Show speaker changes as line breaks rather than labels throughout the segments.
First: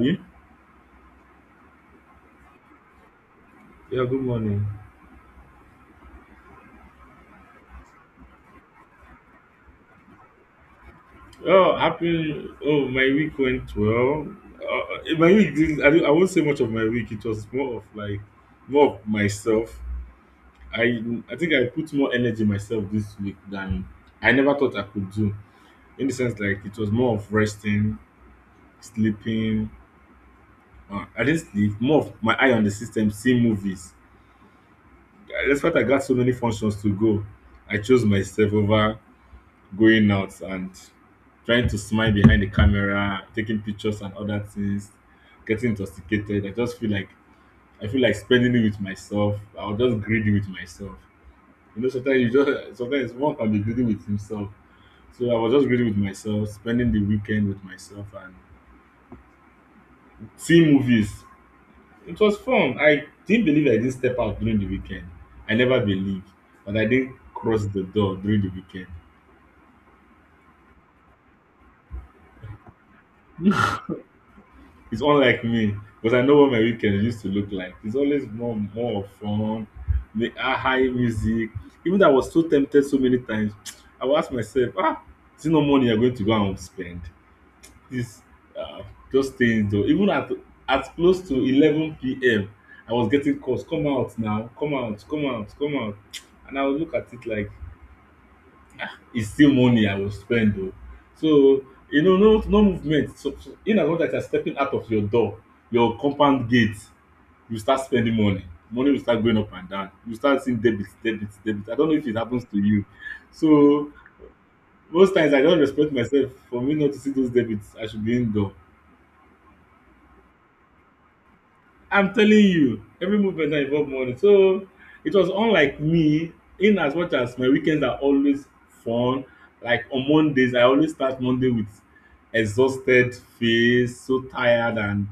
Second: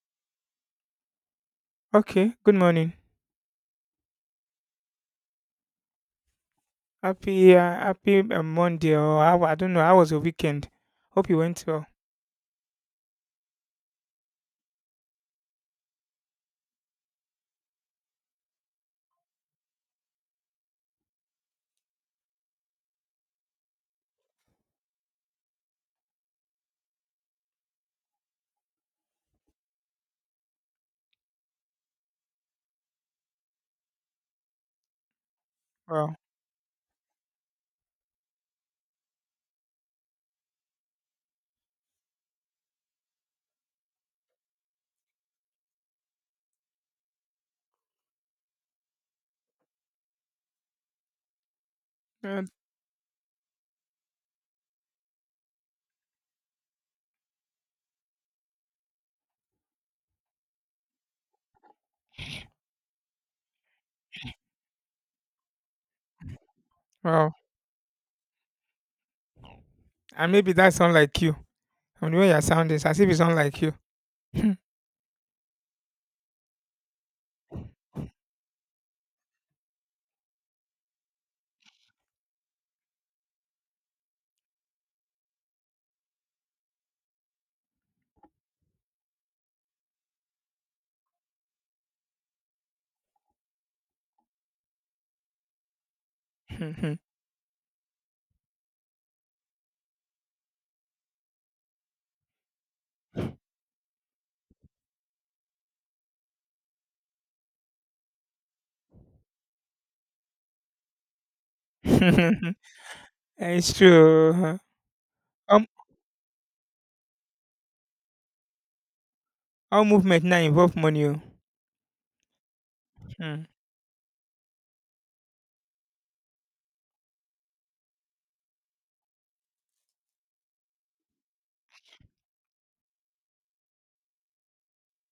Yeah,
Okay, good morning.
yeah, good morning.
Happy Monday or how, I don't know, how was your weekend? Hope you went
Oh,
well.
happy. Oh, my week went well. My week, I won't say much of my week. It was more of like, more of myself. I, I think I put more energy myself this week than I never thought I could do. In the sense, like it was more of resting, sleeping. I didn't sleep. More of my eye on the system, seeing movies. That's why I got
Well,
so many functions to go. I chose myself over going out and trying to smile behind the camera, taking pictures and other things, getting intoxicated. I just feel like spending it with myself. I was just greedy with myself. You know, sometimes you
uh,
just sometimes one can be greedy with himself. So I was just greedy with myself, spending the weekend with myself and seeing movies. It was fun. I didn't believe I didn't step out during the weekend. I never believed, but I didn't
well,
cross the door during the weekend.
and maybe that sound like you. And the way your sound is, as if it sound like you.
He's unlike me, but I know what my weekend used to look like. It's always more of fun, the high music. Even though I was so tempted so many times, I would ask myself, is it no money you're going to go and spend? This uh, just stay indoor. Even at close to 11 p.m., I was getting calls, come out now, come out, come out, come out. And I would look at it like is still money I will spend o. So no movement so in as much as you are stepping out of your door, your compound gate, you start spending money. Money will start going up and down. You start seeing debit debit debit. I don't know if it happens to you.
It's
So
true. Huh?
most times I just
All,
respect myself for me not to see those debits. I should be indoor.
all movement now involve money. Oh.
I'm telling you, every movement now involve money. So it was unlike me, in as much as my weekends are always fun. Like on Mondays, I always start Monday with exhausted face, so tired, and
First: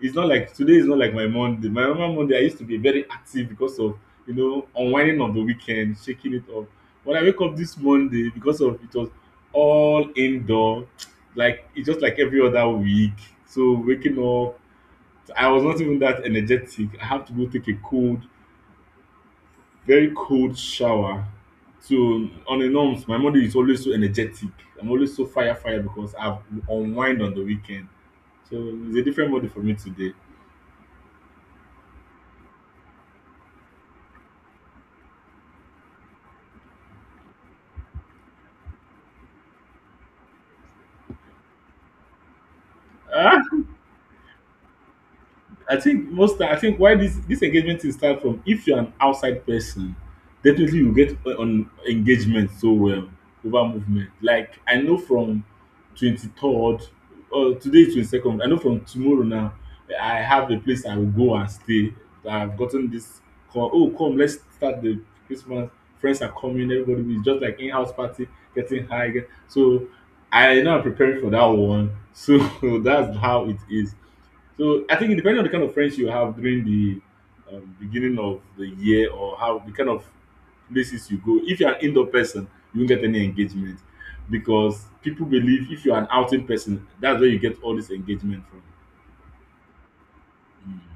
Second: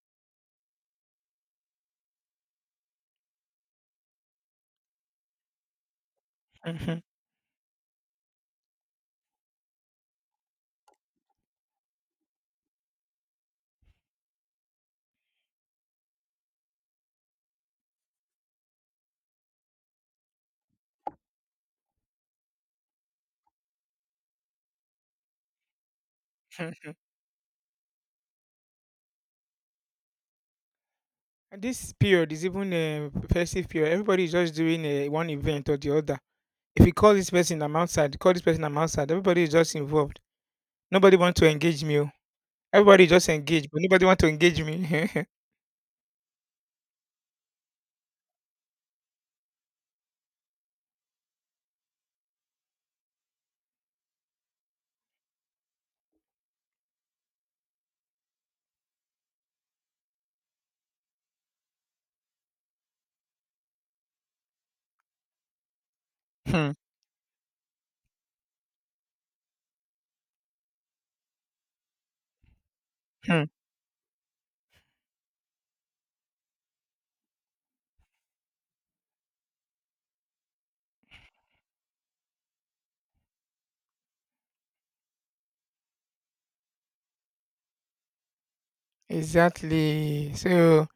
it's not like today is not like my Monday. My normal Monday, I used to be very active because of unwinding of the weekend, shaking it off. When I wake up this Monday, because of it was all indoor, like it's just like every other week. So waking up I was not even that energetic. I have to go take a cold, very cold shower. So on a norms, my Monday is always so energetic. I'm always so fire fire because I've
Hmm, mhm, hmm.
unwind on the weekend. So it's a different Monday for me today.
This period is even a festive period. Everybody is just doing a one event or the other. If you call this person, I'm outside. Call this person, I'm outside. Everybody is just involved. Nobody wants to engage me. Oh. Everybody just engage, but nobody want to engage me.
I think why this engagement is start from, if you're an outside person, definitely you get on engagement so well over movement. Like I know from 23rd, or today is 22nd. I know from tomorrow now I have a place I will go and stay. I've gotten this call. Oh come, let's start the Christmas. Friends are coming.
Hmm,
Everybody is just like in house party getting high. So I know I'm preparing for that one. So that's
hmm.
how it is. So I think depending on the kind of friends you have during the beginning of the year, or how the kind of places you go, if you're an indoor person, you won't get any engagement because people believe if you're an outing person, that's where you get all this engagement from.
Exactly. So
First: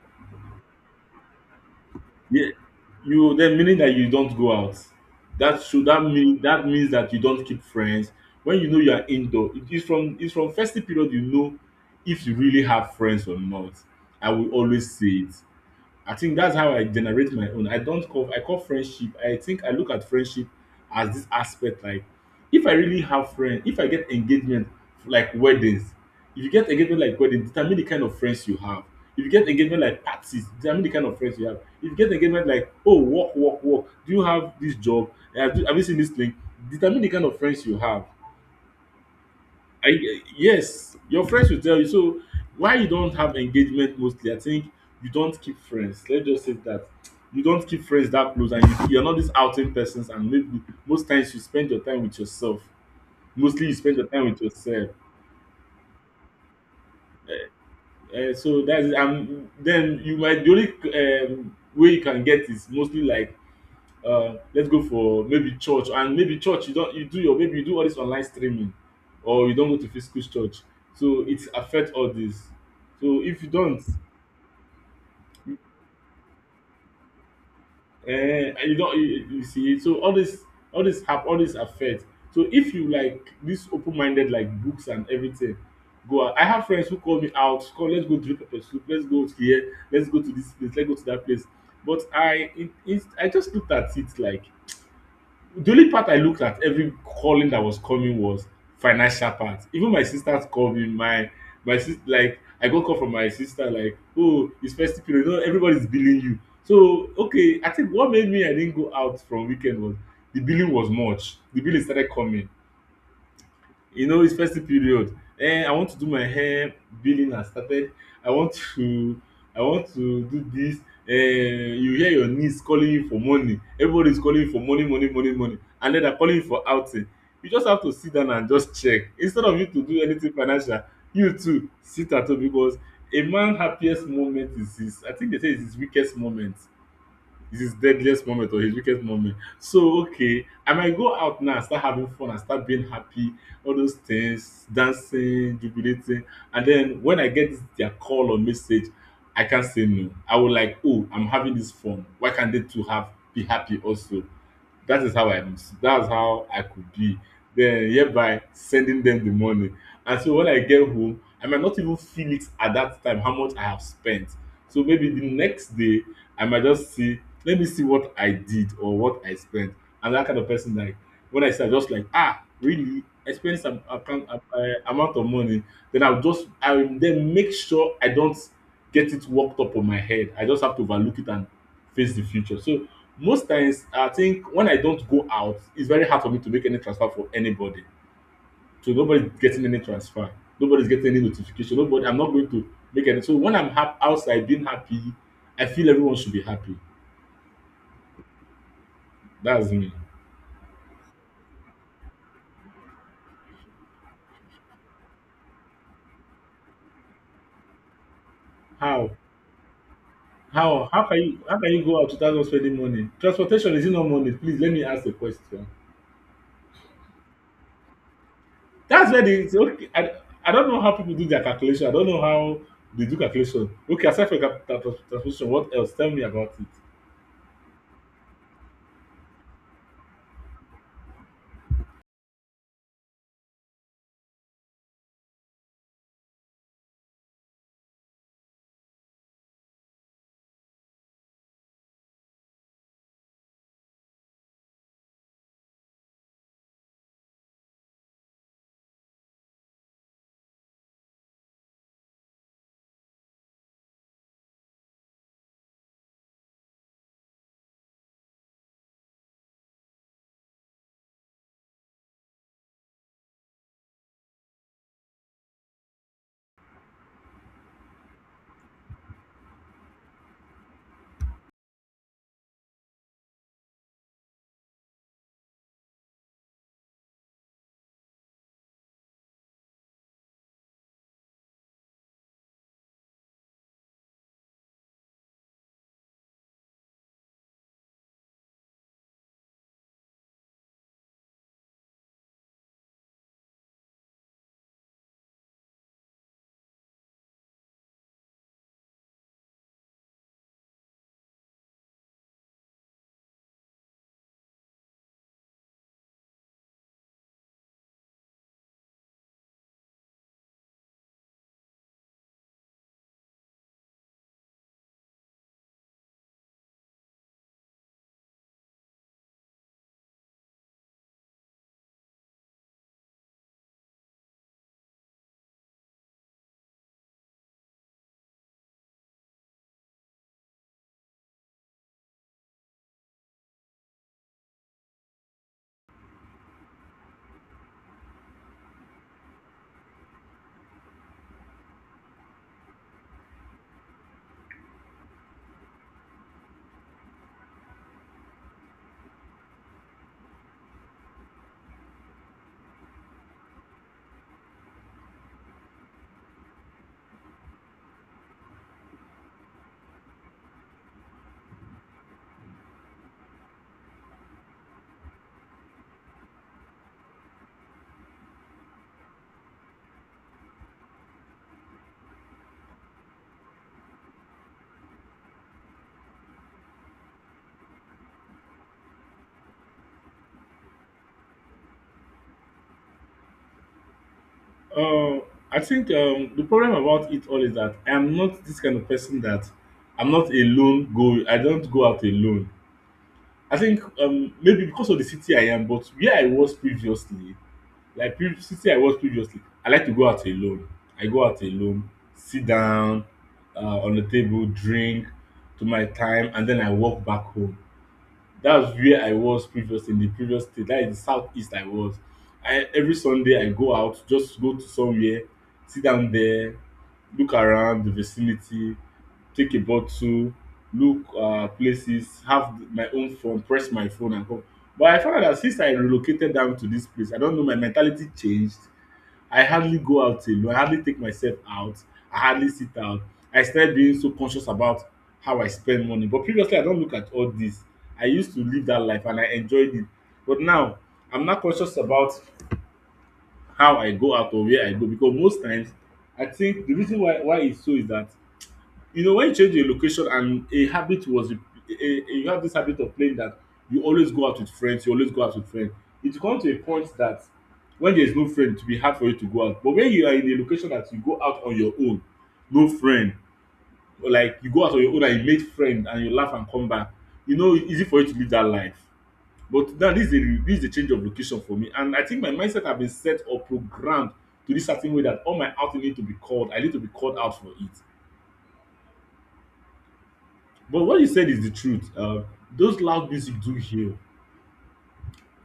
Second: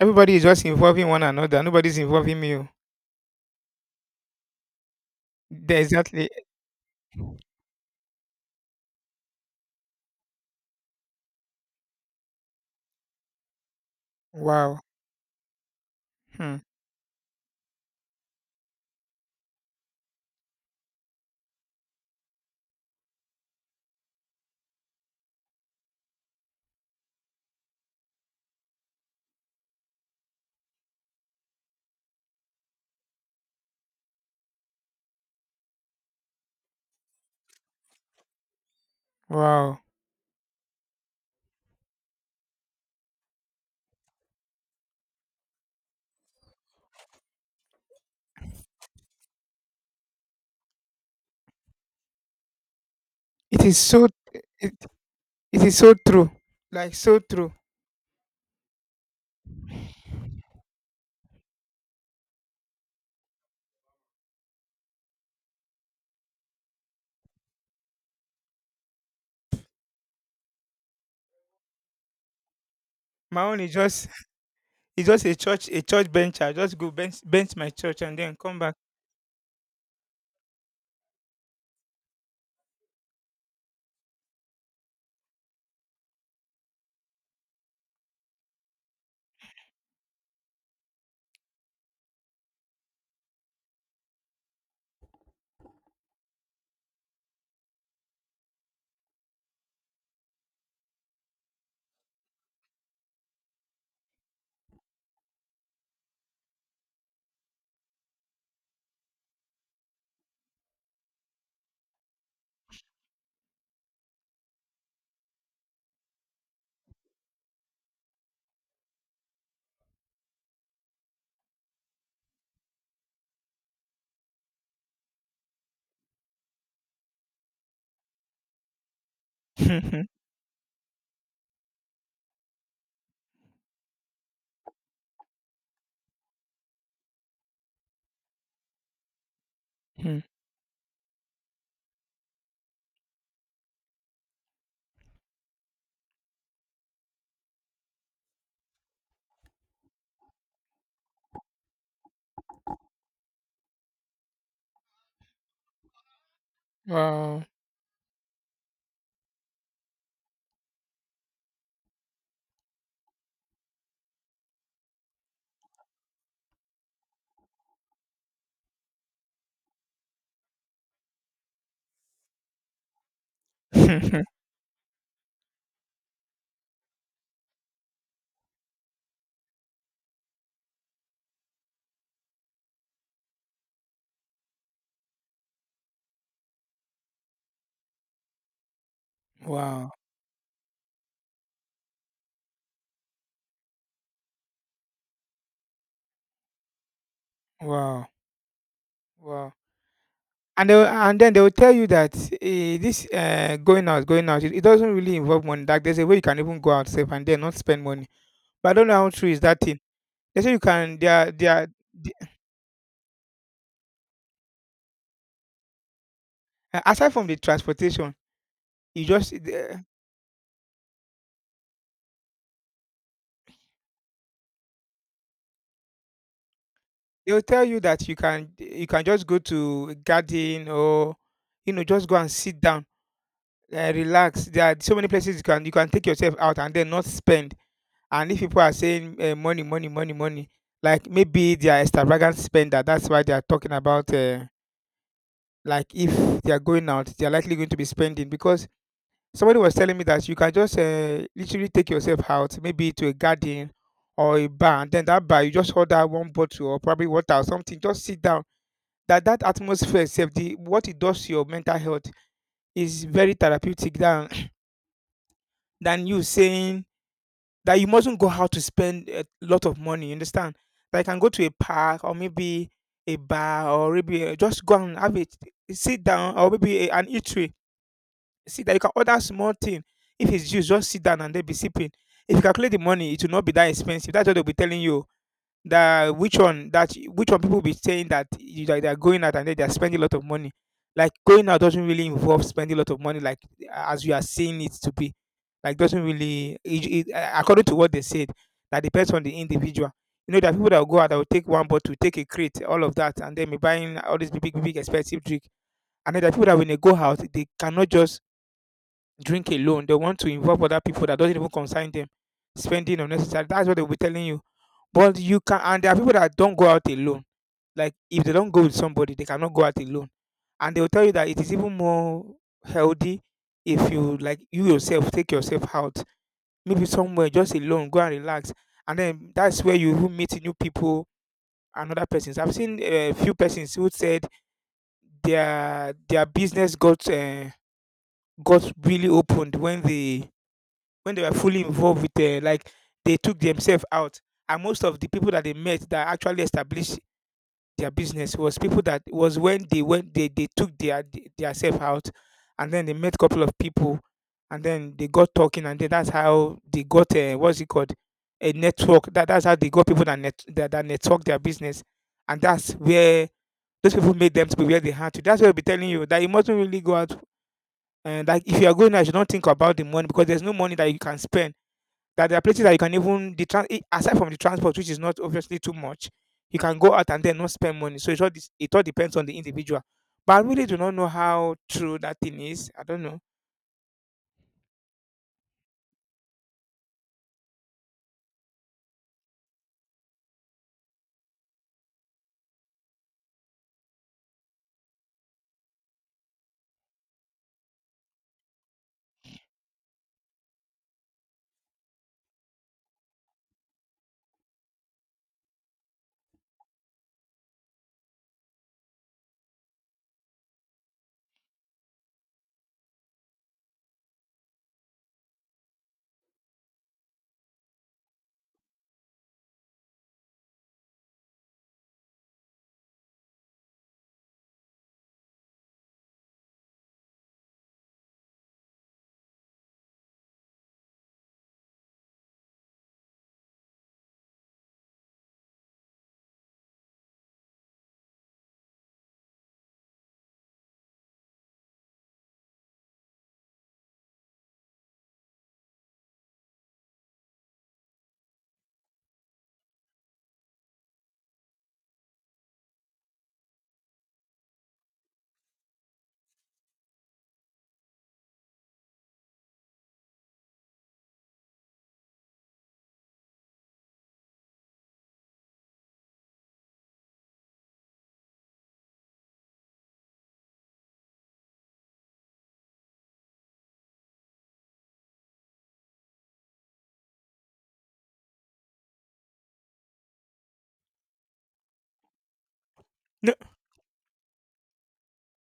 everybody is just involving one another. Nobody's involving
Yeah,
me. Oh.
you then meaning that you don't go out. That should that
Exactly.
mean, that means that you don't keep friends. When you know you are indoor, it is from it's from festive period you know if you really have friends or not. I will
Wow.
always say it. I think that's
Hmm.
how I generate my own. I don't call I call friendship. I think I look at friendship as this aspect like, if I really have friends, if I get engagement like weddings, if you get engagement like weddings, determine the kind of friends you have. If you get engagement like parties, determine the kind of friends you have. If you get engagement like, oh, work, work, work, do you have this job? Have you seen this thing? Determine the kind of friends you have.
Wow.
I, yes, your friends will tell you. So why you don't have engagement mostly, I think you don't keep friends. Let's just say that you don't keep friends that close, and you're not these outing persons. And maybe most times you spend your time with yourself.
It
Mostly you
is
spend
so.
your time with
It,
yourself.
it is so true. Like so true.
So that's it. And then you might the only way you can get is mostly like, let's go for maybe church, and maybe church, you don't you do your, maybe you do all this online streaming, or you don't go to physical church, so it affect all this. So if
My
you
own is
don't,
just it's just a church bench. I just go bench my church and then come back.
you see, so all this, have all this affect. So if you like this, open minded like books and everything, go out. I have friends who call me out, come let's go drink pepper soup, let's go here, let's go to this place, let's go to that place. But I just looked at it like, the only part I looked at every calling that was coming was financial part. Even my sisters called me. My sister, like I got call from my sister like, oh, it's festive period. You know, everybody's billing you. So okay, I think what made me I didn't go out from weekend was the billing was much. The billing started coming, it's festive period. I want to do my hair, billing has started. I want to i want to do this. You hear your niece calling you for money, everybody is calling you for money, money, money, money, and then they're calling you for outing. You just have to sit down and just check. Instead of you to do anything financial, you too sit at home, because a man happiest moment is his, I think they say is his weakest moment. It's his deadliest moment or his weakest moment.
Hmm,
So
hmm,
okay, I might go out now and start having fun and start being happy, all those things, dancing, jubilating. And then when I get their call or message, I can't say no. I will like, oh, I'm having this fun. Why can't they too have be happy also? That is how I that's how I could
hmm.
be.
Wow.
Then hereby sending them the money. And so when I get home, I might not even feel it at that time how much I have spent. So maybe the next day I might just see, let me see what I did or what I spent. And that kind of person, like when I say, I just like, really I spent some account amount of money, then I will then make sure I don't get it worked up on my head. I just have to overlook it and face the future. So most times I think when I don't go out, it's very hard for me to make any transfer for anybody. So nobody's getting any
Wow.
transfer. Nobody's getting any notification. Nobody. I'm not going to make any. So when I'm outside being happy, I feel everyone should be happy.
Wow. Wow.
That's me.
And then they will tell you that this going out, it doesn't really involve money. Like there's a way you can even go out safe and then not spend money. But I don't know how
How?
true is that thing. They say you can. They are. They
How
are.
can you go out
the-
without not spending money? Transportation, is it not money? Please let me ask a question.
aside from the transportation, you
That's where
just
they say, okay. I don't know how people do their calculation. I don't know how they do calculation. Okay, aside from transportation, what else? Tell me about it.
they will tell you that you can just go to a garden or just go and sit down, relax. There are so many places you can take yourself out and then not spend. And if people are saying money, money, money, money, like maybe they are extravagant spender. That's why they are talking about like if they are going out, they are likely going to be spending because somebody was telling me that you can just literally take yourself out, maybe to a garden or a bar, and then that bar you just order one bottle or probably water or something, just sit down. That atmosphere, itself, the what it does to your mental health is very therapeutic than than you saying that you mustn't go out to spend a lot of money. You understand? Like, I can go to a park or maybe a bar or maybe just go and have it, sit down or maybe an eatery. See that you can order small thing. If it's juice, just sit down and they be sipping. If you calculate the money, it will not be that expensive. That's what they'll be telling you. That which one people be saying that they're going out and then they're spending a lot of money. Like going out doesn't really involve spending a lot of money, like as you are seeing it to be. Like doesn't really it, according to what they said. That depends on the individual. You know, there are people that will go out that will take one bottle, take a crate, all of that, and then be buying all these big, big, big expensive drink. And then there are people that when they go out, they cannot just drink alone. They want to involve other people that doesn't even concern them spending unnecessary. That's what they'll be telling you but you can and there are people that don't go out alone. Like if they don't go with somebody, they cannot go out alone. And they will tell you that it is even more healthy if you like you yourself take yourself out, maybe somewhere just alone, go and relax. And then that's where you will meet new people and other persons. I've seen a few persons who said their business got really opened when they were fully involved with like they took themselves out. And most of the people that they met that actually established their business. It was people that it was when they went they took their self out and then they met a couple of people and then they got talking and then that's how they got a what's it called a network. That's how they got people that that network their business and that's where those people made them to be where they had to. That's why I'll be telling you that you mustn't really go out and like if you are going out, you don't think about the money because there's no money that you can spend that there are places that you can even aside from the transport, which is not obviously too much, you can go out and then not spend money. So it all depends on the individual. But I really do not know how true that thing is. I don't know.
Um, I think, the problem about it all is that I am not this kind of person that, I'm not a lone go. I don't go out alone. I think, maybe because of the city I am, but where I was previously, like previous city I was previously, I like to go out alone. I go out alone, sit down on the table, drink to my time, and then I walk back home, that's where I was previously, in the previous state. That is the southeast I was. I, every Sunday I go out, just go to somewhere, sit down there, look around the vicinity, take a bottle, look places, have my own phone, press my phone and come. But I found out that since I relocated down to this place, I don't know, my mentality changed. I hardly go out alone. I hardly take myself out. I hardly sit out. I started being so conscious about how I spend money. But previously, I don't look at all this. I used to live that life and I enjoyed it. But now, I'm not conscious about how I go out or where I go because most times, I think the reason why it's so is that. You know, when you change a location and a habit was you have this habit of playing that you always go out with friends, you always go out with friends. It come to a point that when there is no friend, it will be hard for you to go out. But when you are in a location that you go out on your own, no friend, or like you go out on your own and you make friend and you laugh and come back, you know, it's easy for you to live that life. But now this is a change of location for me. And I think my mindset have been set or programmed to this certain way that all my outing need to be called. I need to be called out for it. But what you said is the truth. Those loud
No,
music do heal.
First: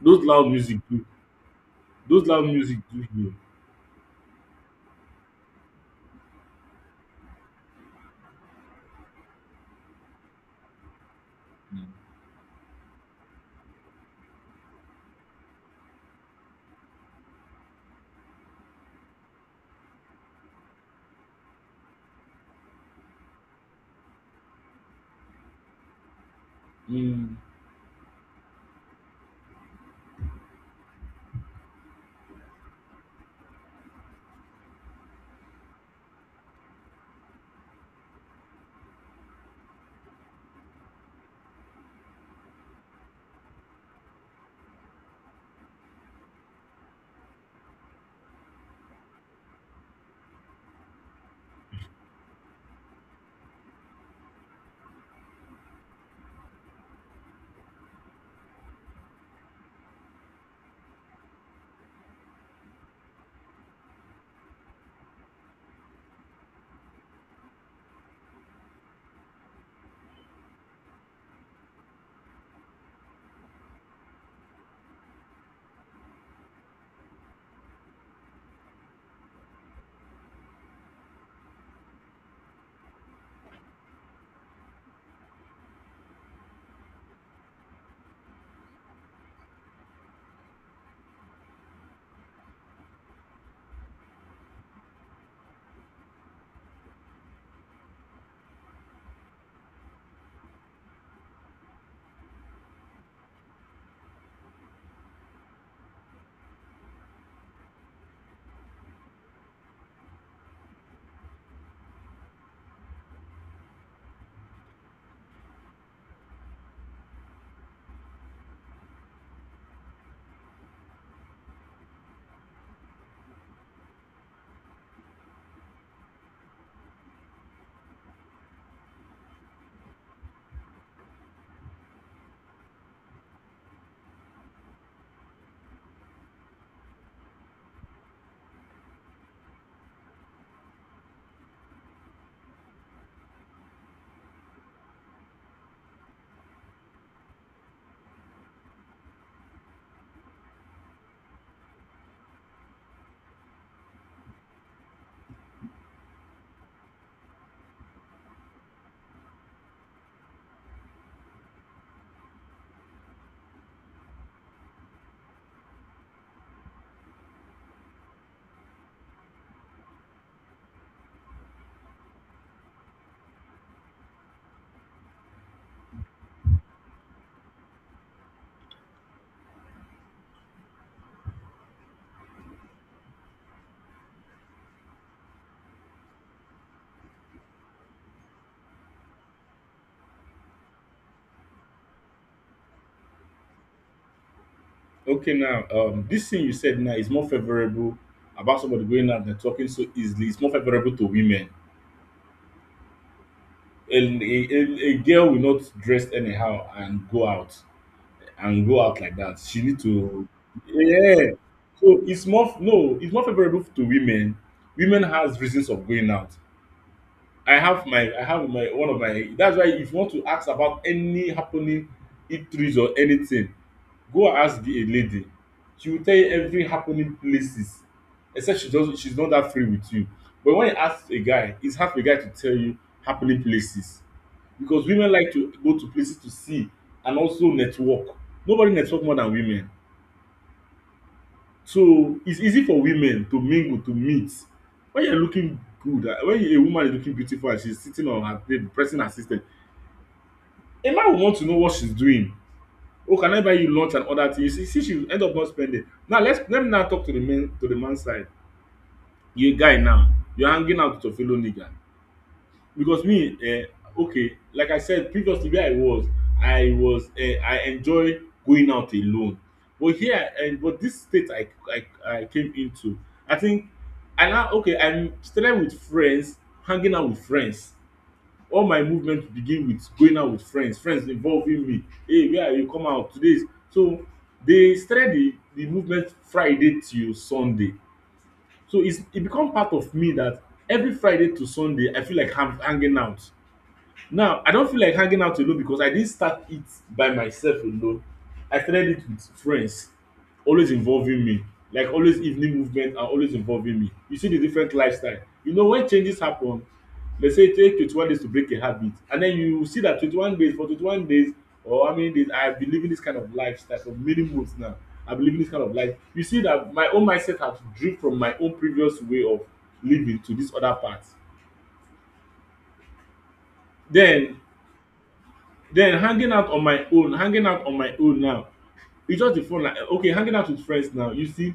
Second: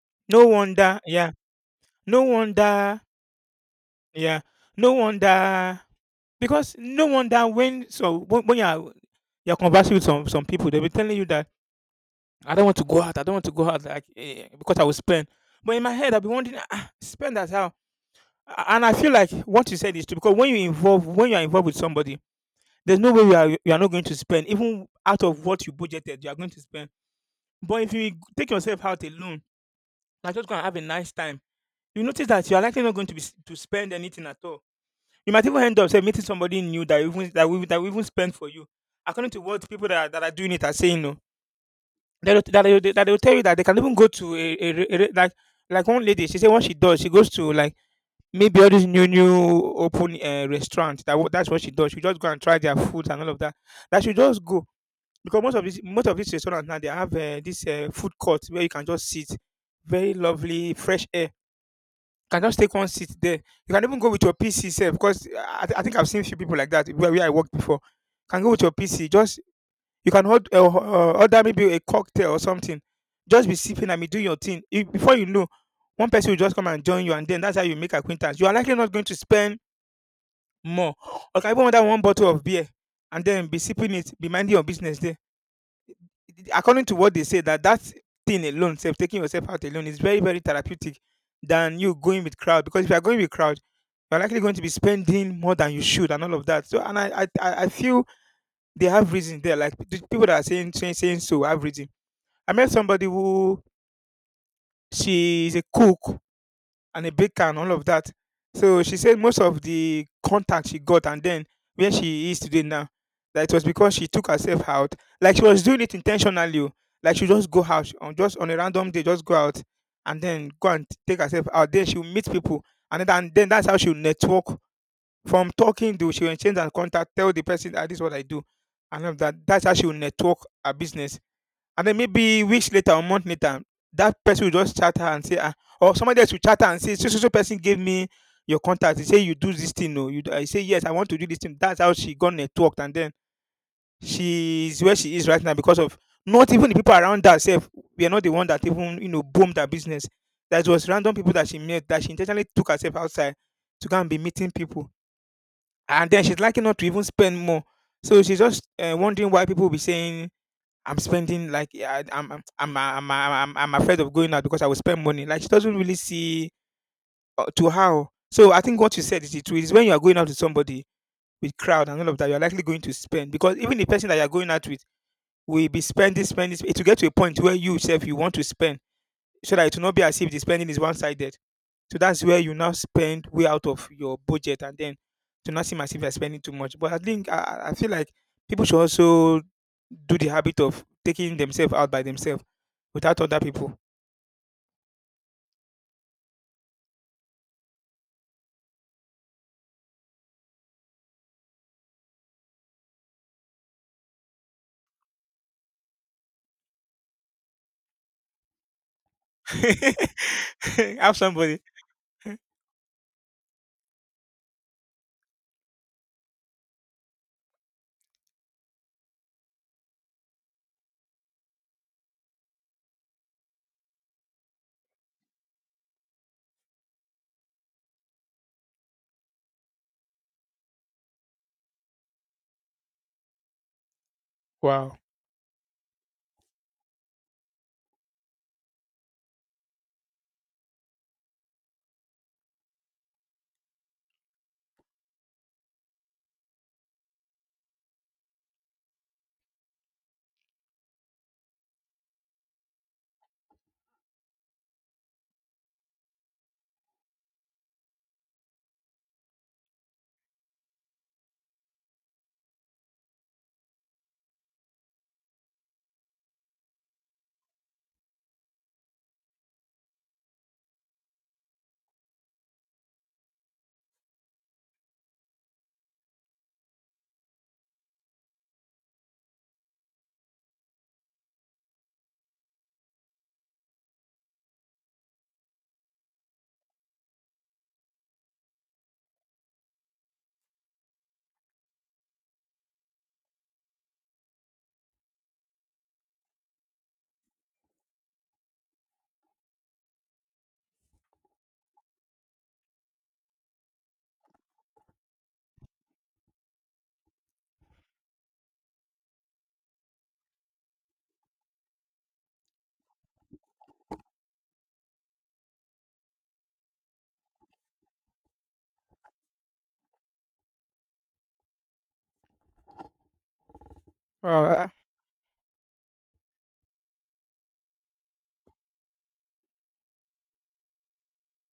Those
no
loud music
wonder.
do.
Yeah, no
Those loud music
wonder.
do heal.
Yeah, no wonder. Because no wonder when you are you're conversing with some people, they'll be telling you that I don't want to go out like because I will spend. But in my head, I'll be wondering, ah, spend as how? And I feel like what you said is true because when you are involved with somebody, there's no way you are not going to spend even out of what you budgeted you are going to spend.
Mm.
But if you take yourself out alone, and just go and have a nice time, you notice that you are likely not going to be to spend anything at all. You might even end up say meeting somebody new that you even that we even spend for you. According to what people that are doing it are saying, no, they will tell you that they can even go to like one lady. She said what she does, she goes to like maybe all these new open restaurant that's what she does. She just go and try their food and all of that. That she just go because most of these restaurants now they have this food court where you can just sit, very lovely fresh air. You can just take one seat there. You can even go with your PC self because I think I've seen few people like that where I worked before. Can go with your PC. Just you can order maybe a cocktail or something. Just be sipping and be doing your thing. If, before you know, one person will just come and join you, and then that's how you make acquaintance. You are likely not going to spend more. Or can even order one bottle of beer and then be sipping it, be minding your business there. According to what they say, that that thing alone, self taking yourself out alone, is very very therapeutic than you going with crowd. Because if you are going with crowd, you're likely going to be spending more than you should and all of that. So and I feel they have reason there. Like the people that are saying so have reason. I met somebody who she's a cook and a baker and all of that. So she said most of the contact she got and then where she is today now, that it was because she took herself out. Like she was doing it intentionally. Oh. Like she just go out on just on a random day, just go out and then go and take herself out. Then she'll meet people and then that's how she'll network. From talking to she'll exchange and contact, tell the person that this is what I do and all of that. That's how she'll network her business. And then maybe weeks later or month later, that person will just chat her and say, ah, or somebody else will chat her and say, so so so person gave me your contact. He say you do this thing, no? You do, I say yes, I want to do this thing. That's how she got networked, and then she's where she is right now because of not even the people around herself. We are not the one that even boomed her business. That was random people that she met that she intentionally took herself outside to go and be meeting people, and then she's likely not to even spend more. So she's just wondering why people will be saying I'm spending like yeah, I'm afraid of going out because I will spend money. Like she doesn't really see to how. So I think what you said is the truth. Is when you are going out with somebody with crowd and all of that, you are likely going to spend because even the person that you are going out with will be spending, spending. It will get to a point where you yourself you want to spend so that it will not be as if the spending is one sided. So that's where you now spend way out of your budget and then to not seem as if you're spending too much. But I think I feel like people should also do the habit of taking themselves out by themselves without other people.
Okay, now this thing you said now is more favorable about somebody going out and talking so easily. It's more favorable to women. And a girl will not dress anyhow and go out like that. She need to,
Have
yeah.
somebody.
So it's more no, it's more favorable to women. Women has reasons of going out. I have my one of my that's why if you want to ask about any happening eateries or anything, go and ask the a lady. She will tell you every happening places, except she doesn't, she's not that free with you. But when you ask a guy, it's hard for a guy to tell you happening places, because
Wow.
women like to go to places to see and also network. Nobody network more than women, so it's easy for women to mingle, to meet. When you're looking good, when a woman is looking beautiful and she's sitting on her bed pressing her system, Emma will want to know what she's doing. Oh, can I buy you lunch and other things? See, she will end up not spending. Now, let me now talk to the men, to the man's side. You guy now, you're hanging out with your fellow nigga. Because me, okay, like I said previously where I was, I was I enjoy going out alone. But here, and but this state I came into, I think I now okay, I'm started with friends, hanging out with friends. All my movement begin with going out with friends, friends involving me, hey, where are you, come out today, is so. They started the movement, Friday till Sunday. So it's it become part of me that every Friday to Sunday, I feel like I'm hanging out. Now I don feel like hanging out alone, because I didn't start it by myself alone. I started it with friends always involving me, like always evening movement and always involving me. You see the different lifestyle. You know when changes happen, dey say e take 21 days to break a habit, and den you see dat 21 days for 21 days, or how many days I have been living dis kind of lifestyle for many months now. I been living dis kind of life. You see dat my own mindset has drift from my own previous way of living to dis other part. Den
Wow.
Then, hanging out on my own now, it's just the fun. Like okay, hanging out with friends now, you see,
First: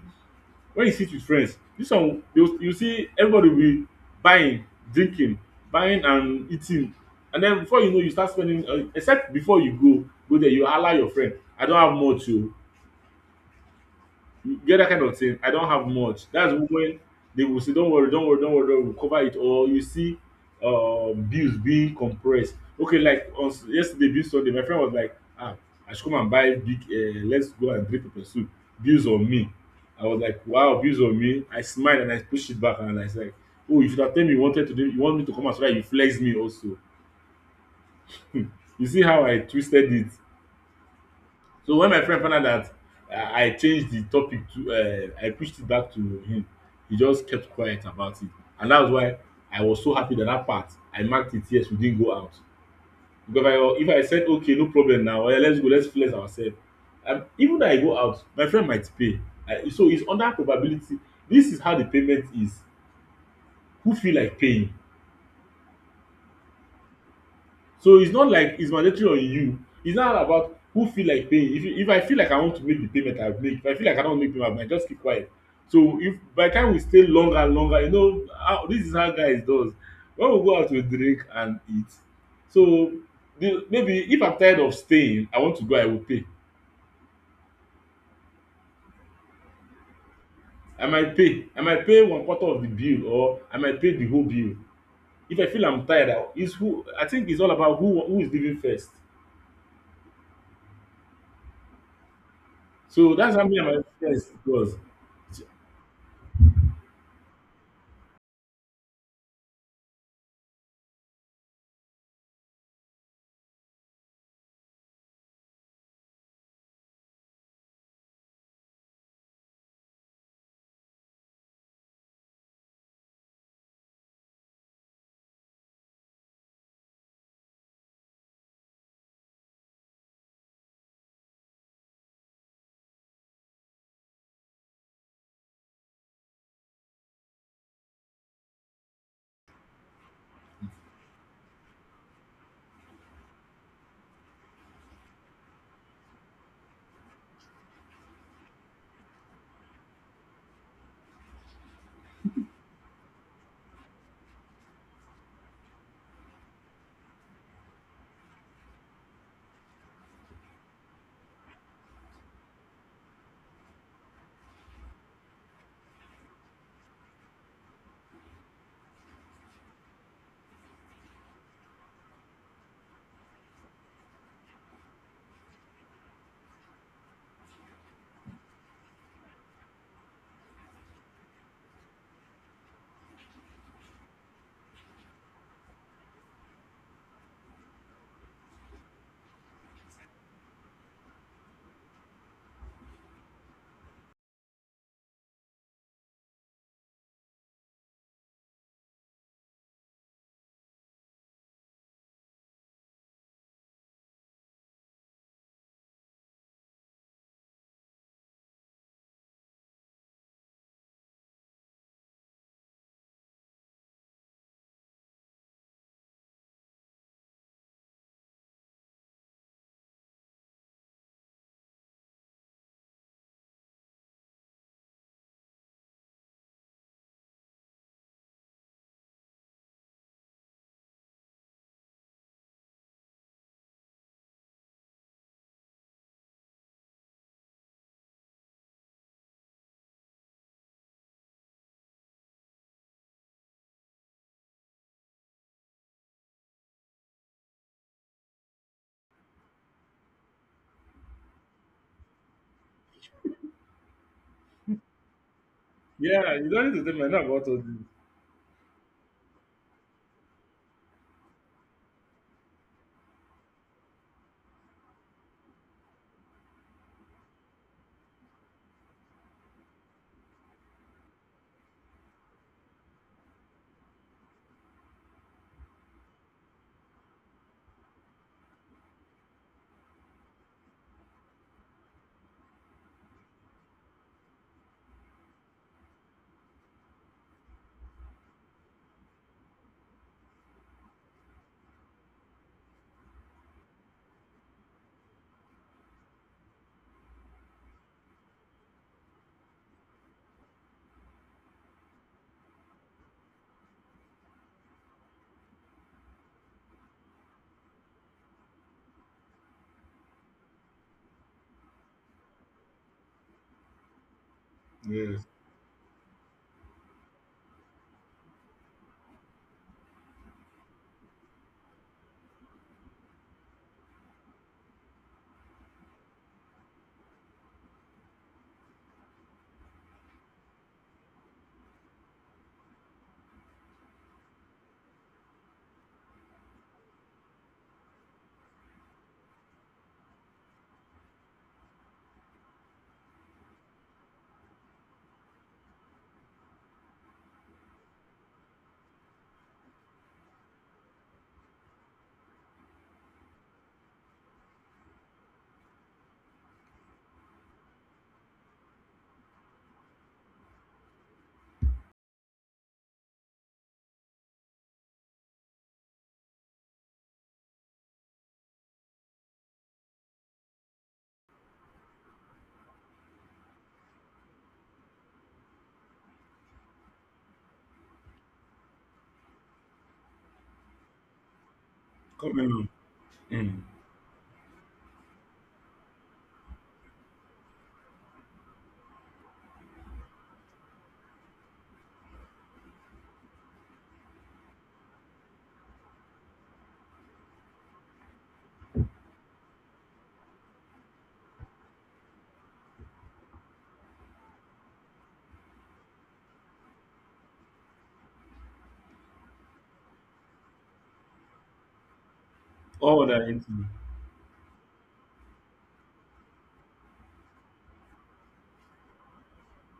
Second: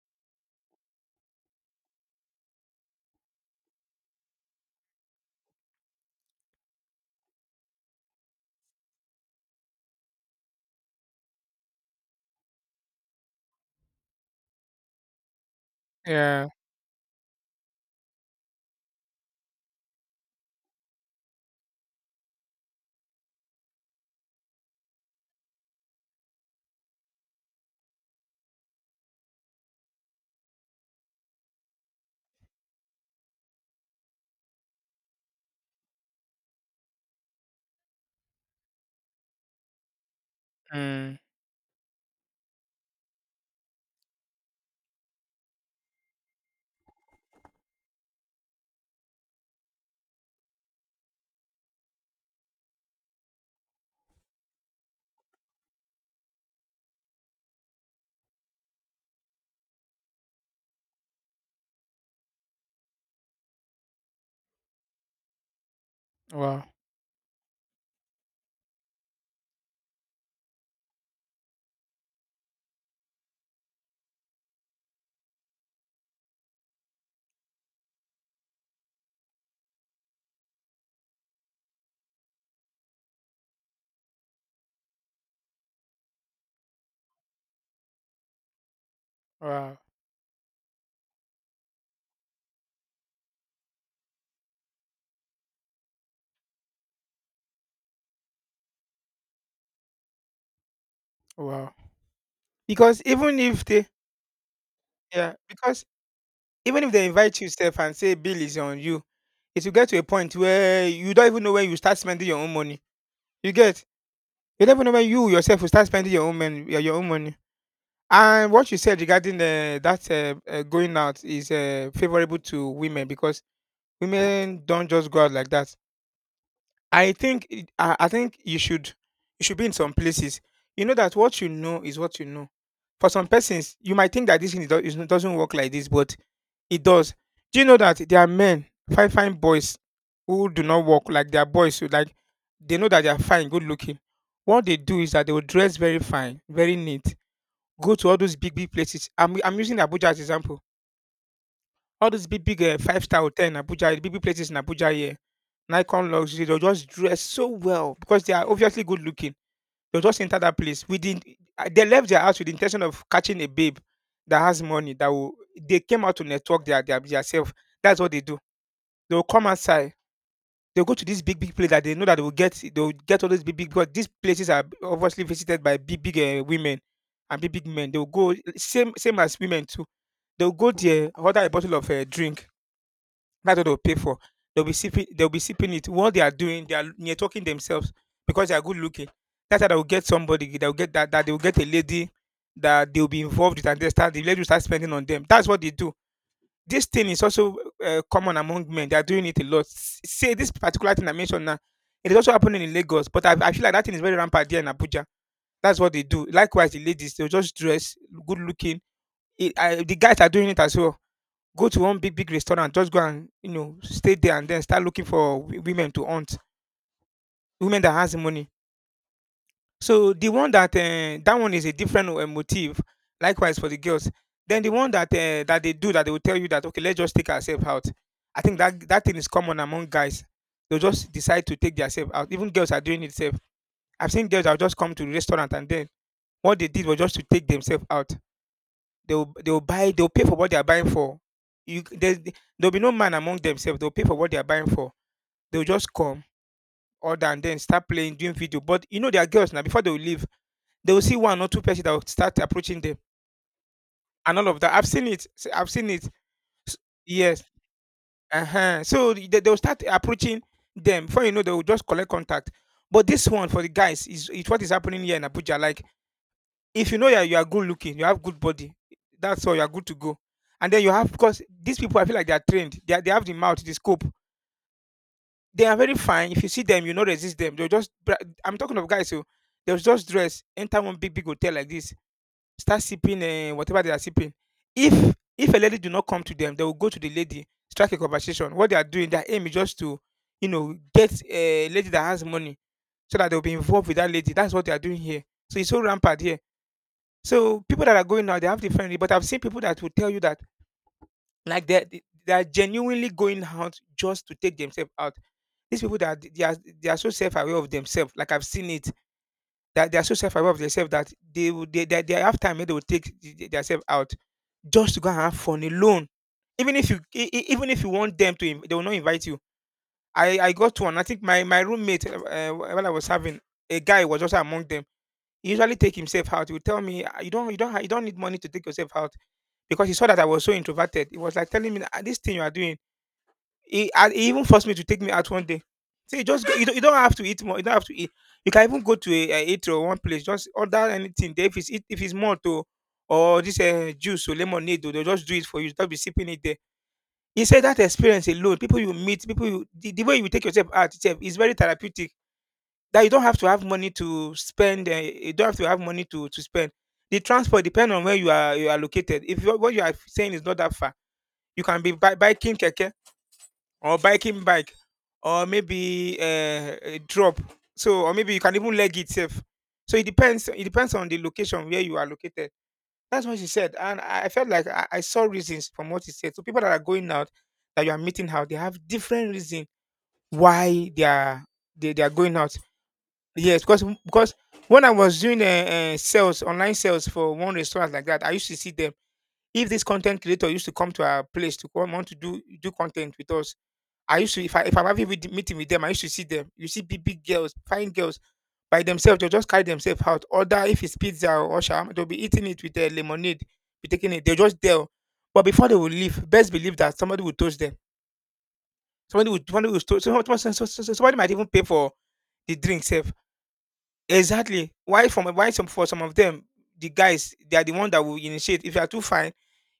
when you sit with friends, this one, you see everybody will be buying, drinking, buying and eating. And then before you know, you start spending, except before you go there, you hala your friend, "I don have much oo." You get that kind of thing. "I don't have much."
Yeah.
That's when they will say, "Don't worry, don't worry, don't worry, don't worry, we'll cover it." Or you see, bills being compressed. Okay, like on yesterday, bill Sunday, my friend was like, "Ah, I should come and buy big. Let's go and drink pepper soup. Bills on me." I was like, "Wow, bills on me." I smiled and I pushed it back and I said, "Oh, you should have told me you wanted to do. You want me to come as well. You flex me also." You see how I twisted it.
Mm.
So when my friend found out that I changed the topic to, I pushed it back to him, he just kept quiet about it. And that's why I was so happy that that part I marked it yes, we didn't go out. Because if I if I said okay, no problem, na oya, let's flex ourself, even though I go out, my friend might pay. I, so it's under probability. This is how the payment is. Who feel like paying?
Wow.
So it's not like it's mandatory on you. It's not about who feel like paying. If I feel like I want to make the payment, I'll make. If I feel like I don't make payment, I might just keep quiet. So if by the time we stay longer and longer, you know, how, this is how guys does. When we go out, we drink and eat. So maybe if I'm tired of staying, I want to go, I will pay.
Wow.
I might pay. I might pay one quarter of the bill, or I might pay the whole bill. If I feel I'm tired, it's who, I think it's all about who is leaving first.
Wow. Because
So that's
even
how me
if
and my
they
friends it was.
Yeah, because even if they invite you sef and say bill is on you, it will get to a point where you don't even know when you start spending your own money. You get? You don't even know when you yourself will start spending your own money. Your own money. And what you said regarding that going out is favorable to women because women don't just go out like that. I think you should be in some places. You know that what you know is what you know. For some persons, you might think that this thing is doesn't work like this, but it does. Do you know that there are men, fine fine boys, who do not work like their boys who like they know that they are fine, good looking. What they do is that they will dress very fine, very neat, go to all those big big places. I'm using Abuja as example. All those big big five-star hotel in Abuja, the big big places in Abuja here Nikon luxury, they'll just dress so well because they are obviously good looking. They'll just enter that place with they left their house with the intention of catching a babe that has money that will they came out to network their their self. That's what they do. They'll come outside. They'll go to this big big place that they know that they'll get all those big big because these places are obviously visited by big big women and big big men. They'll go same same as women too. They'll go there, order a bottle of drink that's what they'll pay for. They'll be sipping. They'll be sipping it. What they are doing, they are near talking themselves because they are good looking. That's how they will get somebody. They will get that. That they will get a lady that they will be involved with, and they start. The lady will start spending on them. That's what they do. This thing is also common among men. They are doing it a lot. Say this particular thing I mentioned now. It is also happening in Lagos, but I feel like that thing is very rampant there in Abuja. That's what they do. Likewise, the ladies they'll just dress good looking. The guys are doing it as well, go to one big big restaurant, just go and you know stay there and then start looking for women to hunt, women that has money. So the one that that one is a different motive, likewise for the girls. Then the one that that they do, that they will tell you that okay let's just take ourselves out, I think that that thing is common among guys. They'll just decide to take themselves out. Even girls are doing it self. I've seen girls that will just come to the restaurant and then what they did was just to take themselves out. They'll buy. They'll pay for what they are buying for. There's there'll be no man among themselves. They'll pay for what they are buying for. They'll just come order and then start playing, doing video. But you know there are girls now. Before they will leave, they will see one or two persons that will start approaching them and all of that. I've seen it. I've seen it.
Yeah, you don't
S-
need to tell me. I know
Yes.
about all this.
Uh-huh. So they'll start approaching them. Before you know, they will just collect contact. But this one for the guys is what is happening here in Abuja. Like if you know you are good looking, you have good body, that's all, you're good to go. And then you have, because these people, I feel like they are trained. They have the mouth, the scope. They are very fine. If you see them, you know resist them. I'm talking of guys who, they'll just dress, enter one big, big hotel like this, start sipping whatever they are sipping. If a lady do not come to them, they will go to the lady, strike a conversation. What they are doing, their aim is just to, you know, get a lady that has money so that they'll be involved with that lady. That's what they are doing here. So it's so rampant here, so people that are going out, they have different. But I've seen people that will tell you that like they are genuinely going out just to take themselves out. These people that they are so self aware of themselves. Like I've seen it that they are so self aware of themselves that they have time and they will take themselves out just to go
Yeah,
and have fun alone. Even if you even if you want them to, they will not invite you. I got one. I think my roommate while I was having, a guy was also among them. He usually take himself out. He would tell me, "Ah, you don't you don't need money to take yourself out because he saw that I was so introverted. He was like telling me, "Ah, This thing you are doing." And he even forced me to take me out one day. So you just go, you don't have to eat more. You don't have to eat. You can even go to a eatery or one place. Just order anything. There. If it's if it's more to or this juice or lemonade, they'll just do it for you. Just be sipping it there. He said that experience alone, people you meet, people you the way you take yourself out itself is very therapeutic. That you don't have to have money to spend. You don't have to have money to spend. The transport depend on where you are located. If you, what you are saying is not that far, you can be biking keke or biking bike or maybe a drop. So or maybe you can even leg itself. So it depends. It depends on the location where you are located. That's what she said, and I felt like I saw reasons from what she said. So people that are going out that you are meeting out, they have different reasons why they are going
coming
out.
on. Mm.
Yes, because when I was doing sales, online sales for one restaurant like that, I used to see them. If this content creator used to come to our place to come want to do content with us, I used to if I if I'm having with, meeting with them, I used to see them. You see big big girls, fine girls by themselves. They'll just carry themselves out. Order if it's pizza or sham, they'll be eating it with their lemonade, be taking it. They'll just there. But before they will leave, best believe that somebody will toast them. Somebody will toast. Somebody might even pay for the drink
All
safe.
that into.
Exactly. Why from why some for some of them, the guys they are the one that will initiate. If you are too fine,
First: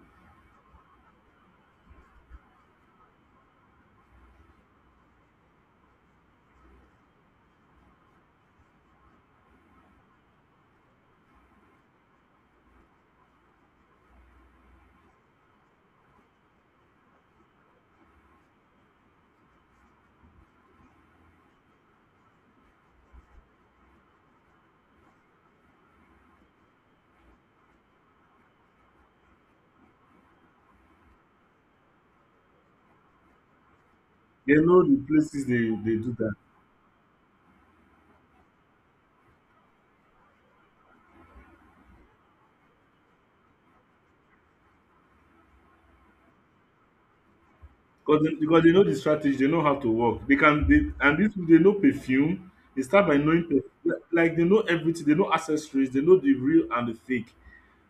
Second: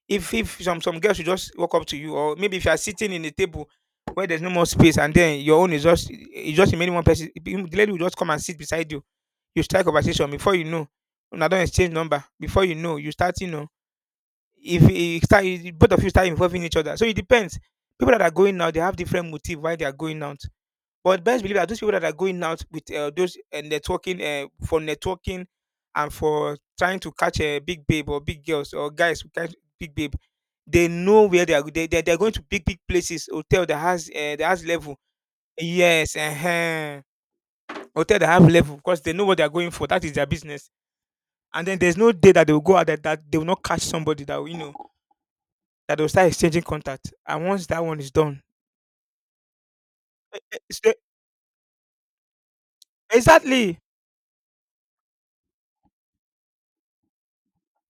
if some girls will just walk up to you, or maybe if you are sitting in a table where there's no more space, and then your own is just it's just remaining one person, the lady will just come and sit beside you. You start conversation before you know. Una don exchange number before you know. You start you know if you start e, both of you start involving each other. So it depends. People that are going out, they have different motive why they are going out. But best believe that those people that are going out with those networking for networking and for trying to catch a big babe or big girls or guys who catch big babe, they know where they are. They are going to big big places, hotel that
They
has
know
level.
the places they, do
Yes,
that.
hotel that have level because they know what they are going for. That is their business. And then there's no day that they will go out that they will not catch somebody that will, that they will start exchanging contact. And once that one is
Because they,
done,
because they know the strategy, they know how to work. They can,
it's
they
the-
and this, they know perfume. They start by knowing
exactly,
perfume. Like they know everything, they know accessories, they know the real and the fake.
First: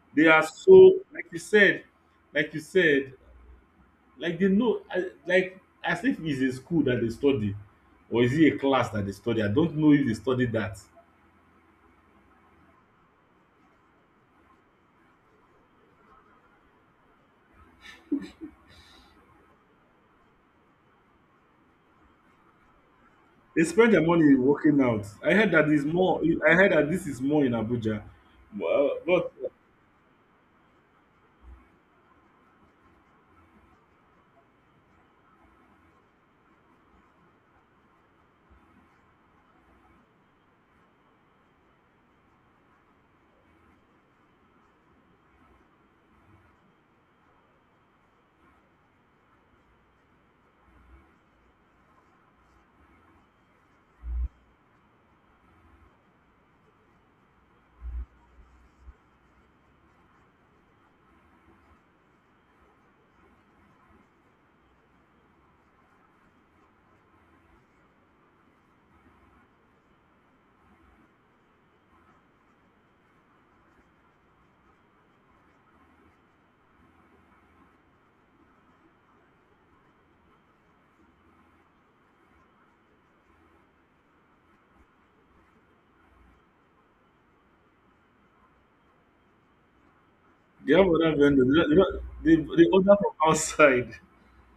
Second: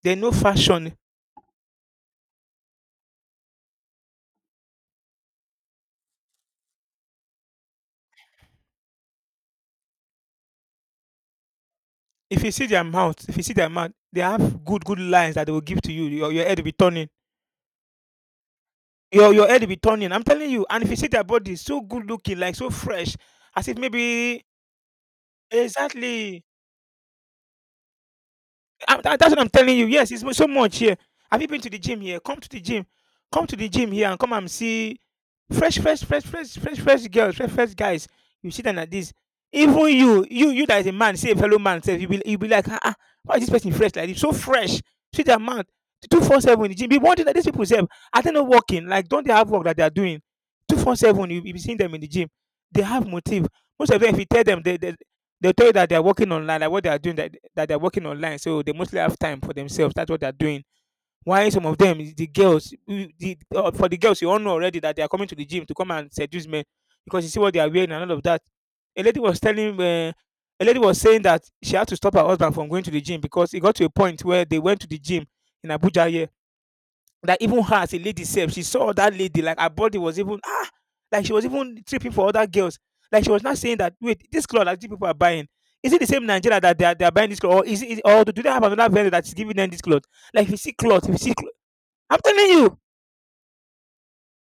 they
They
know
are so,
fashion.
like you said, like you said, like they know like, as if it's a school that they study, or is it a class that they study? I don't know if they study that.
If you see their mouth, if you see their mouth, they have good, good lines that they will give to you. Your head will be turning. Your head will be turning. I'm telling you. And if you see their body, so good looking, like so fresh,
They
as if
spend their money
maybe,
working out. I heard that is more.
exactly.
I heard that this is more in Abuja. Well,
That's
but
what I'm telling you. Yes, it's so much here. Have you been to the gym here? Come to the gym. Come to the gym here and come and see fresh, fresh, fresh, fresh, fresh, fresh girls, fresh, fresh guys. You see them like this. Even you that is a man, say a fellow man, say you be like, ah, ah, why is this person fresh like this? So fresh. See their mouth. 24/7 in the gym. Be wondering that these people say, are they not working? Like, don't they have work that they are doing? 24/7. You be seeing them in the gym. They have motive. Most of them, if you tell them, they'll tell you that they're working online, like what they are doing, that they're working online. So they mostly have time for themselves. That's what they're doing. Why some of them, the girls, for the girls, you all know already that they are coming to the gym to come and seduce men because you see what they are wearing and all of that. A lady was telling uh, a lady was saying that she had to stop her husband from going to the gym because it got to a point where they went to the gym in Abuja here, that even her as a lady sef, she saw that lady, like her body was even ah! Like she was even tripping for other girls. Like she was not saying that wait, this cloth that these people are buying, is it the same Nigeria that they are buying this cloth, or is it is- or do they have another vendor that's giving them this cloth? Like if you see
they have
cloth, if
other
you see
vendors.
cloth,
They, don't-
I'm
they,
telling
don't- they
you,
order from outside.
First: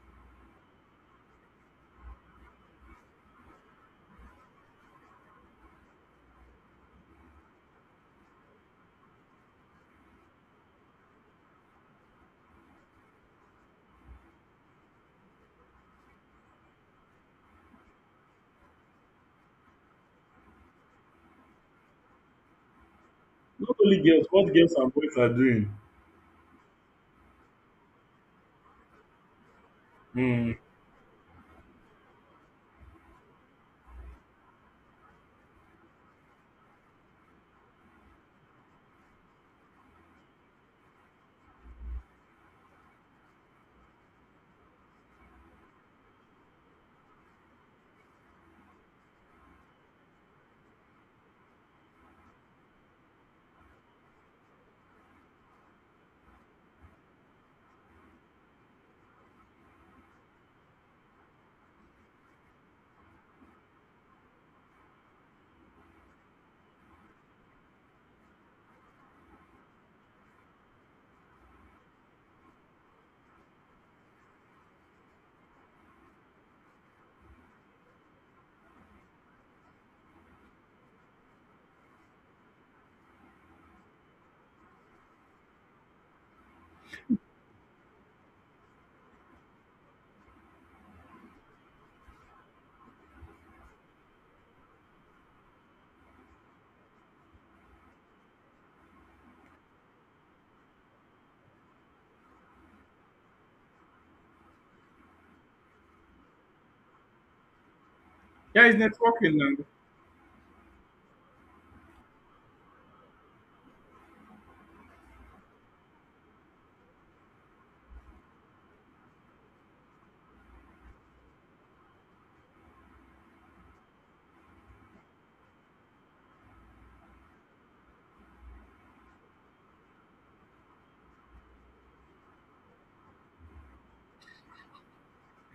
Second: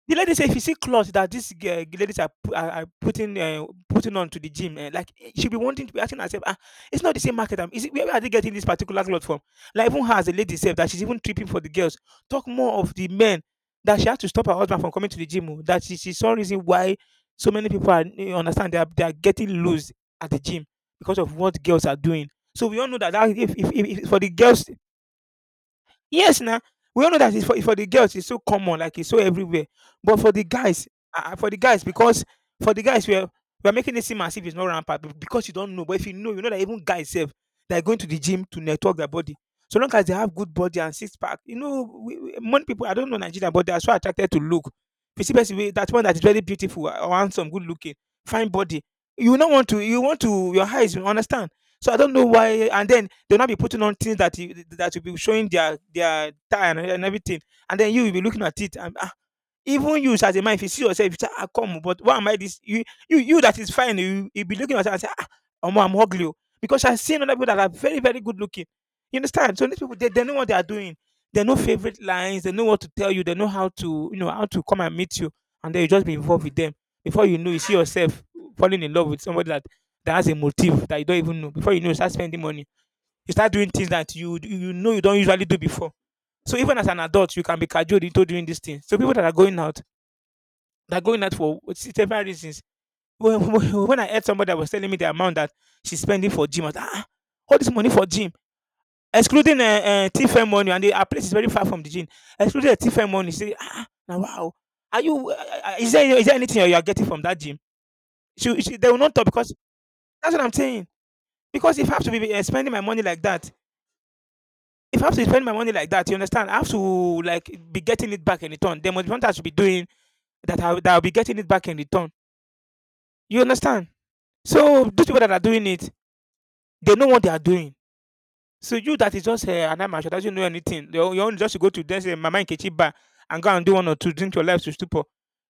the lady say if you see clothes that these girl ladies are putting on to the gym, like she'll be wanting to be asking herself, "Ah, it's not the same market. I'm, is it, where are they getting this particular cloth from?" Like even her as a lady said that she's even tripping for the girls. Talk more of the men, that she had to stop her husband from coming to the gym. Oh, that she saw reason why so many people are understand they are getting loose at the gym because of what girls are doing. So we all know that if, if,
Not
if,
only
if for
girls,
the
what
girls.
girls and boys are doing.
Yes now, we all know that it's for the girls, it's so common, like it's so everywhere. But for the
Hmm.
guys, ah ah, for the guys, because for the guys we are making it seem as if it's not rampant be because you don't know. But if you know, you know that even guys sef, they are going to the gym to network their body. So long as they have good body and six pack, you know we many people I don't know Nigeria but they are so attracted to look. If you see person wey that one that is very beautiful, or handsome, good looking, fine body, you will not want to you want to your eyes you understand. So I don't know why, and then they'll not be putting on things that you, that will be showing their tie and everything, and then you will be looking at it and ah, even you as a man, if you see yourself, you say, ah, come, but why am I this? You that is fine, you be looking at yourself and say, ah, omo, I'm ugly, oh." Because I've seen other people that are very very good looking. You understand? So these people, they know what they are doing. They know favorite lines. They know what to tell you. They know how to come and meet you, and then you just be involved with them. Before you know, you see yourself falling in love with somebody that has a motive that you don't even know. Before you know, you start spending money. You start doing things that you don't usually do before. So even as an adult, you can be cajoled into doing these things. So people that are going out, they're going out for what- several reasons. When I heard somebody that was telling me the amount that she's spending for gym, I was like, ah, all this money for gym, excluding TFM money, and our place is very far from the gym, excluding the TFM money. Say, ah, now wow, are you? Is there anything you are getting from that gym?
Yeah, it's
They will not talk
networking
because
now.
that's what I'm saying. Because if I have to be spending my money like that, if I have to spend my money like that, you understand, I have to like be getting it back in return. There must be something I should be doing that I'll be getting it back in return. You understand? So those people that are doing it, they know what they are doing. So you that is just an amateur doesn't know anything. You your own just go to this Mama Nkechi bar and go and do one or two, drink your life to stupor.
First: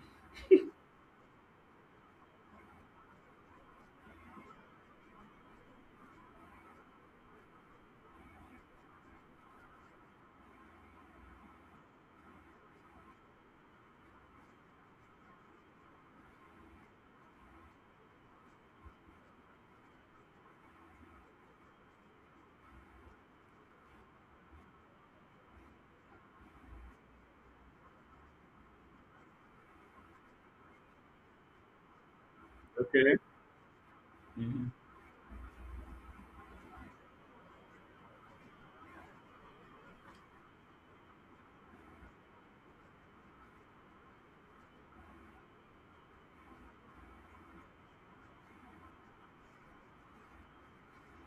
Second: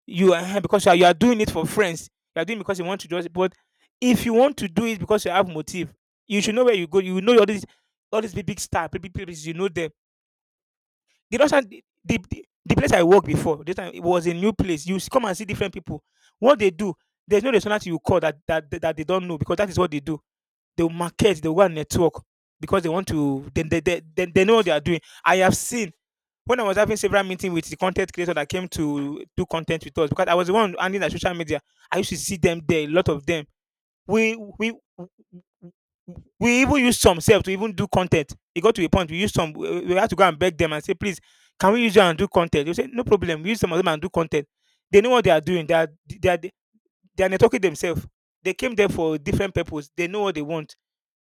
You Because you are doing it for friends. You are doing it because you want to do it. But if you want to do it because you have motive, you should know where you go. You know all these big big star, big big people. You know them. The last time the place I worked before, this time it was a new place. Come and see different people. What they do, there's no restaurant you call that they don't know because that is what they do. They will market, they will go and network because they want to. Then they know what they are doing. I have seen when I was having several meetings with the content creator that came to do content with us because I was the one handling the social media. I used to see them there, a lot
Okay.
of them. We
Mhm.
we we even use some self to even do content. It got to a point we used some. We had to go and beg them and say, please, can we use you and do content? They say, no problem. We use some of them and do content. They know what they are doing. They are networking themselves. They came there for different purpose. They know what they want.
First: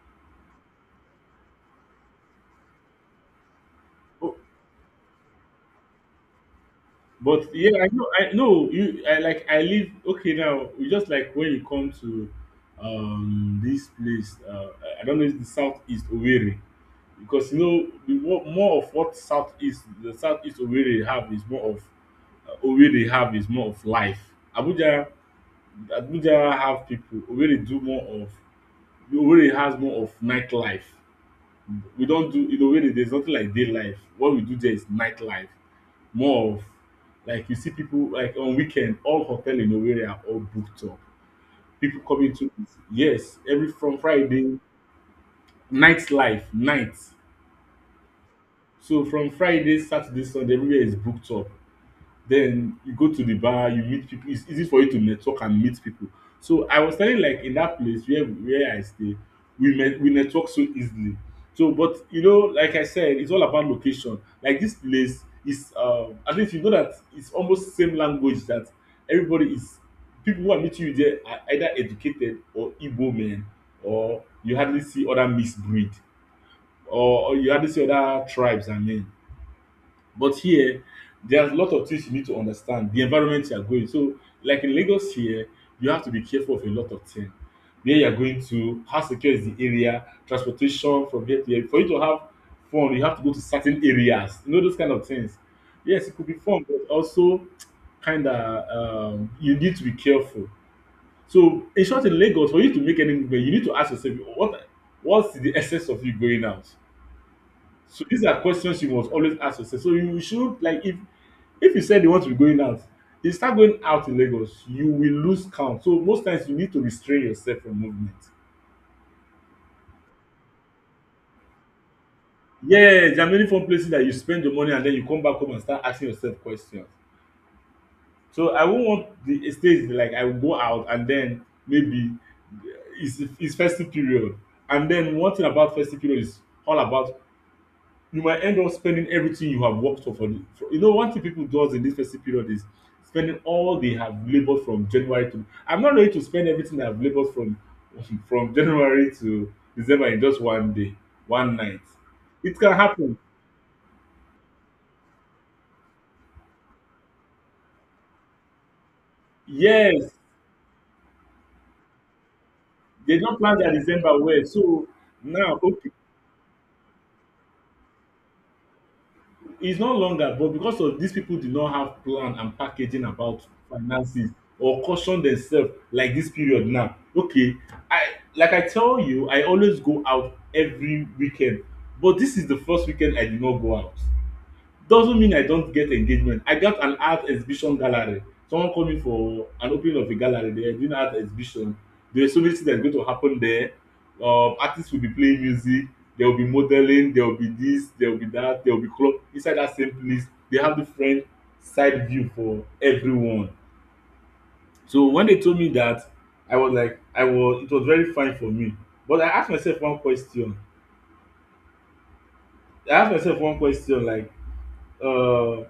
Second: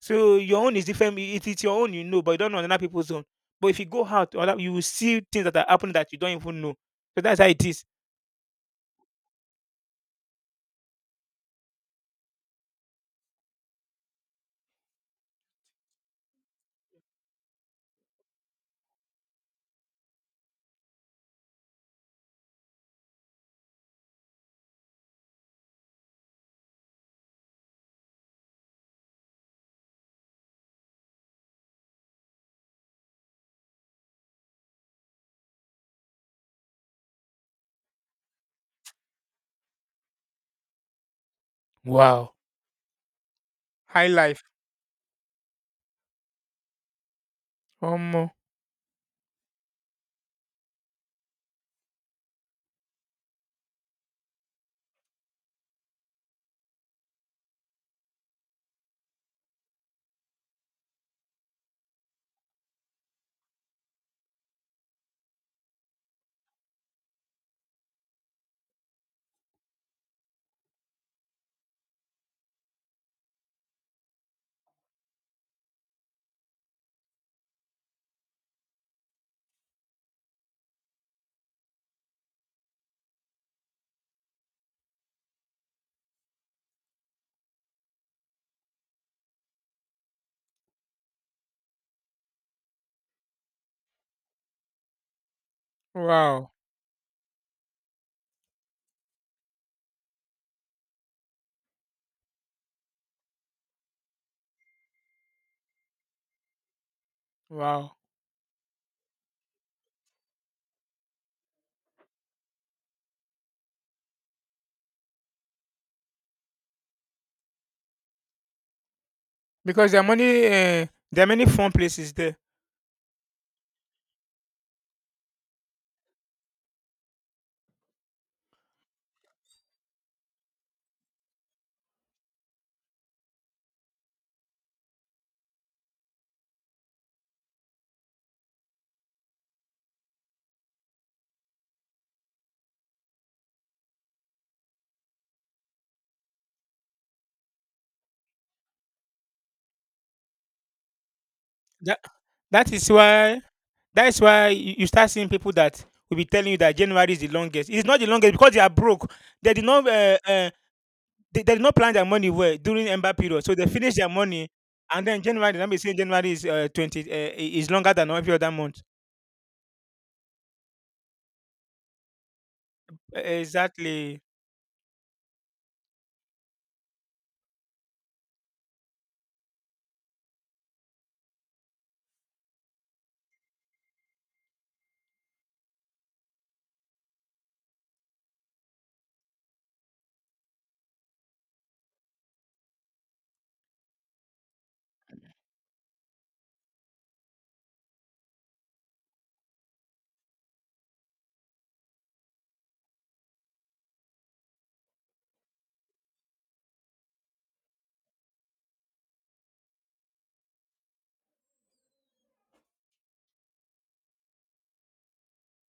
So your own is different. It is your own, you know, but you don't know another people's own. But if you go out,
Oh,
or that you will see things that are happening that you don't even know. So that's how
but
it
yeah,
is.
I know. I know you. I like. I live. Okay, now you just like when you come to, this place. I don't know. It's the southeast Owerri, because you know more of what southeast, the southeast Owerri have is more of, Owerri have is more of life. Abuja Abuja have people. Owerri do more of. Owerri has more of nightlife. We don't do in Owerri, there's nothing like day life. What we do there is nightlife. More of, like you see people like on weekend, all hotel in Owerri are all booked up. People coming
Wow,
to, yes, every, from
high life.
Friday, nightlife, night. So from Friday, Saturday, Sunday, everywhere is booked up. Then you go to the bar, you meet people. It's easy for you to network and meet people. So I was telling you, like in that place where I stay, we met, we network so easily. So but you know, like I said, it's all about location. Like this place is, at least you know that it's almost same language that everybody is, people who are meeting you there are either educated or Igbo men, or you hardly see other mixed breed, or you hardly see other tribes, I mean. But here, there's a lot of things you need to understand, the environment you are going. So like in Lagos here, you have to be careful of a lot of things. Where you are going to, how secure is the area, transportation from here to here. For you to have fun, you have to go to certain areas. You know those kind of things. Yes, it could be
Wow,
fun, but also kind of, you need to be careful. So in short, in Lagos, for you to make any movement, you need to ask yourself, what's the essence of you going out?
wow.
So these are questions you must always ask yourself. So you should, like, if you said you want to be going out, you start going out in Lagos, you will lose count. So most times you need to restrain yourself from movement.
Because there are many fun places there.
Yes, there are many fun places that you spend your money, and then you come back home and start asking yourself questions. So I won't want the stage, like I will go out and then maybe, eh, it's festive period. And then one thing about festive period is, all about, you might end up spending everything you have worked for. One thing people does in this festive period is spending all they have labored from January to. I'm not ready to spend everything I've labored from from January to December in just one day, one night.
That
It
that
can
is
happen.
why that is why you start seeing people that will be telling you that January is the longest. It's not the longest because they are broke. They did not
Yes,
they did not plan their money well during ember
they don't
period, so
plan
they
their
finish their
December well.
money
So
and then January.
now,
Let me
okay,
say January is 20 is longer than every other month.
it's not longer, but because of, these people did not have plan and packaging
E-
about
Exactly,
finances or caution themselves like this period now. Okay, I, like I tell you, I always go out every weekend, but this is the first weekend I did not go out. Doesn't mean I don't get engagement. I got an art exhibition gallery. Someone called me for an opening of a gallery. They are doing art exhibition. There are so many things that are going to happen there. Artists will be playing music. There will be modeling. There will be this. There will be that. There will be club inside that same place. They have different side view for everyone. So when they told me that, I was like, I was, it was very fine for me. But I asked myself one question. I asked myself one question like, uh,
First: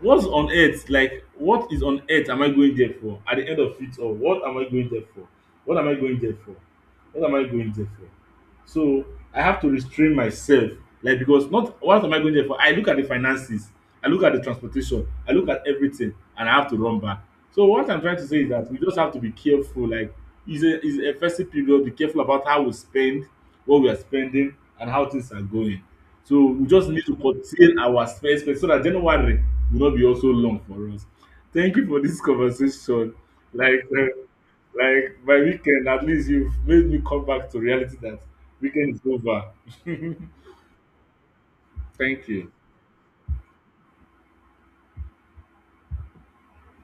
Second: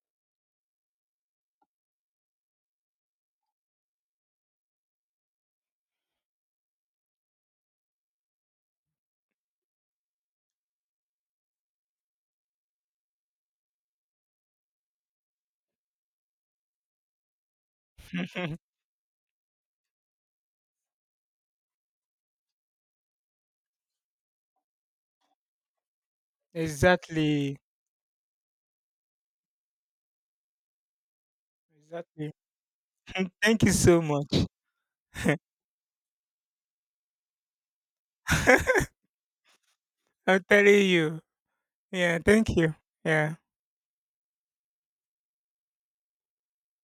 what's on earth, like what is on earth am I going there for, at the end of it all, what am I going there for, what am I going there for, what am I going there for? So I have to restrain myself, like, because not what am I going there for? I look at the finances, I look at the transportation, I look at everything, and I have to run back. So what I'm trying to say is that we just have to be careful. Like, it's a festive period, be careful about how we spend, what we are spending and how things are going. So we just need to
exactly,
contain our spend spend, so that January will not be also long for us. Thank you for this
exactly.
conversation.
Thank you
Like
so
uh,
much.
Like by weekend, at least you've made me come back to reality that weekend is over.
I'm telling you. Yeah,
Thank
thank
you.
you. Yeah.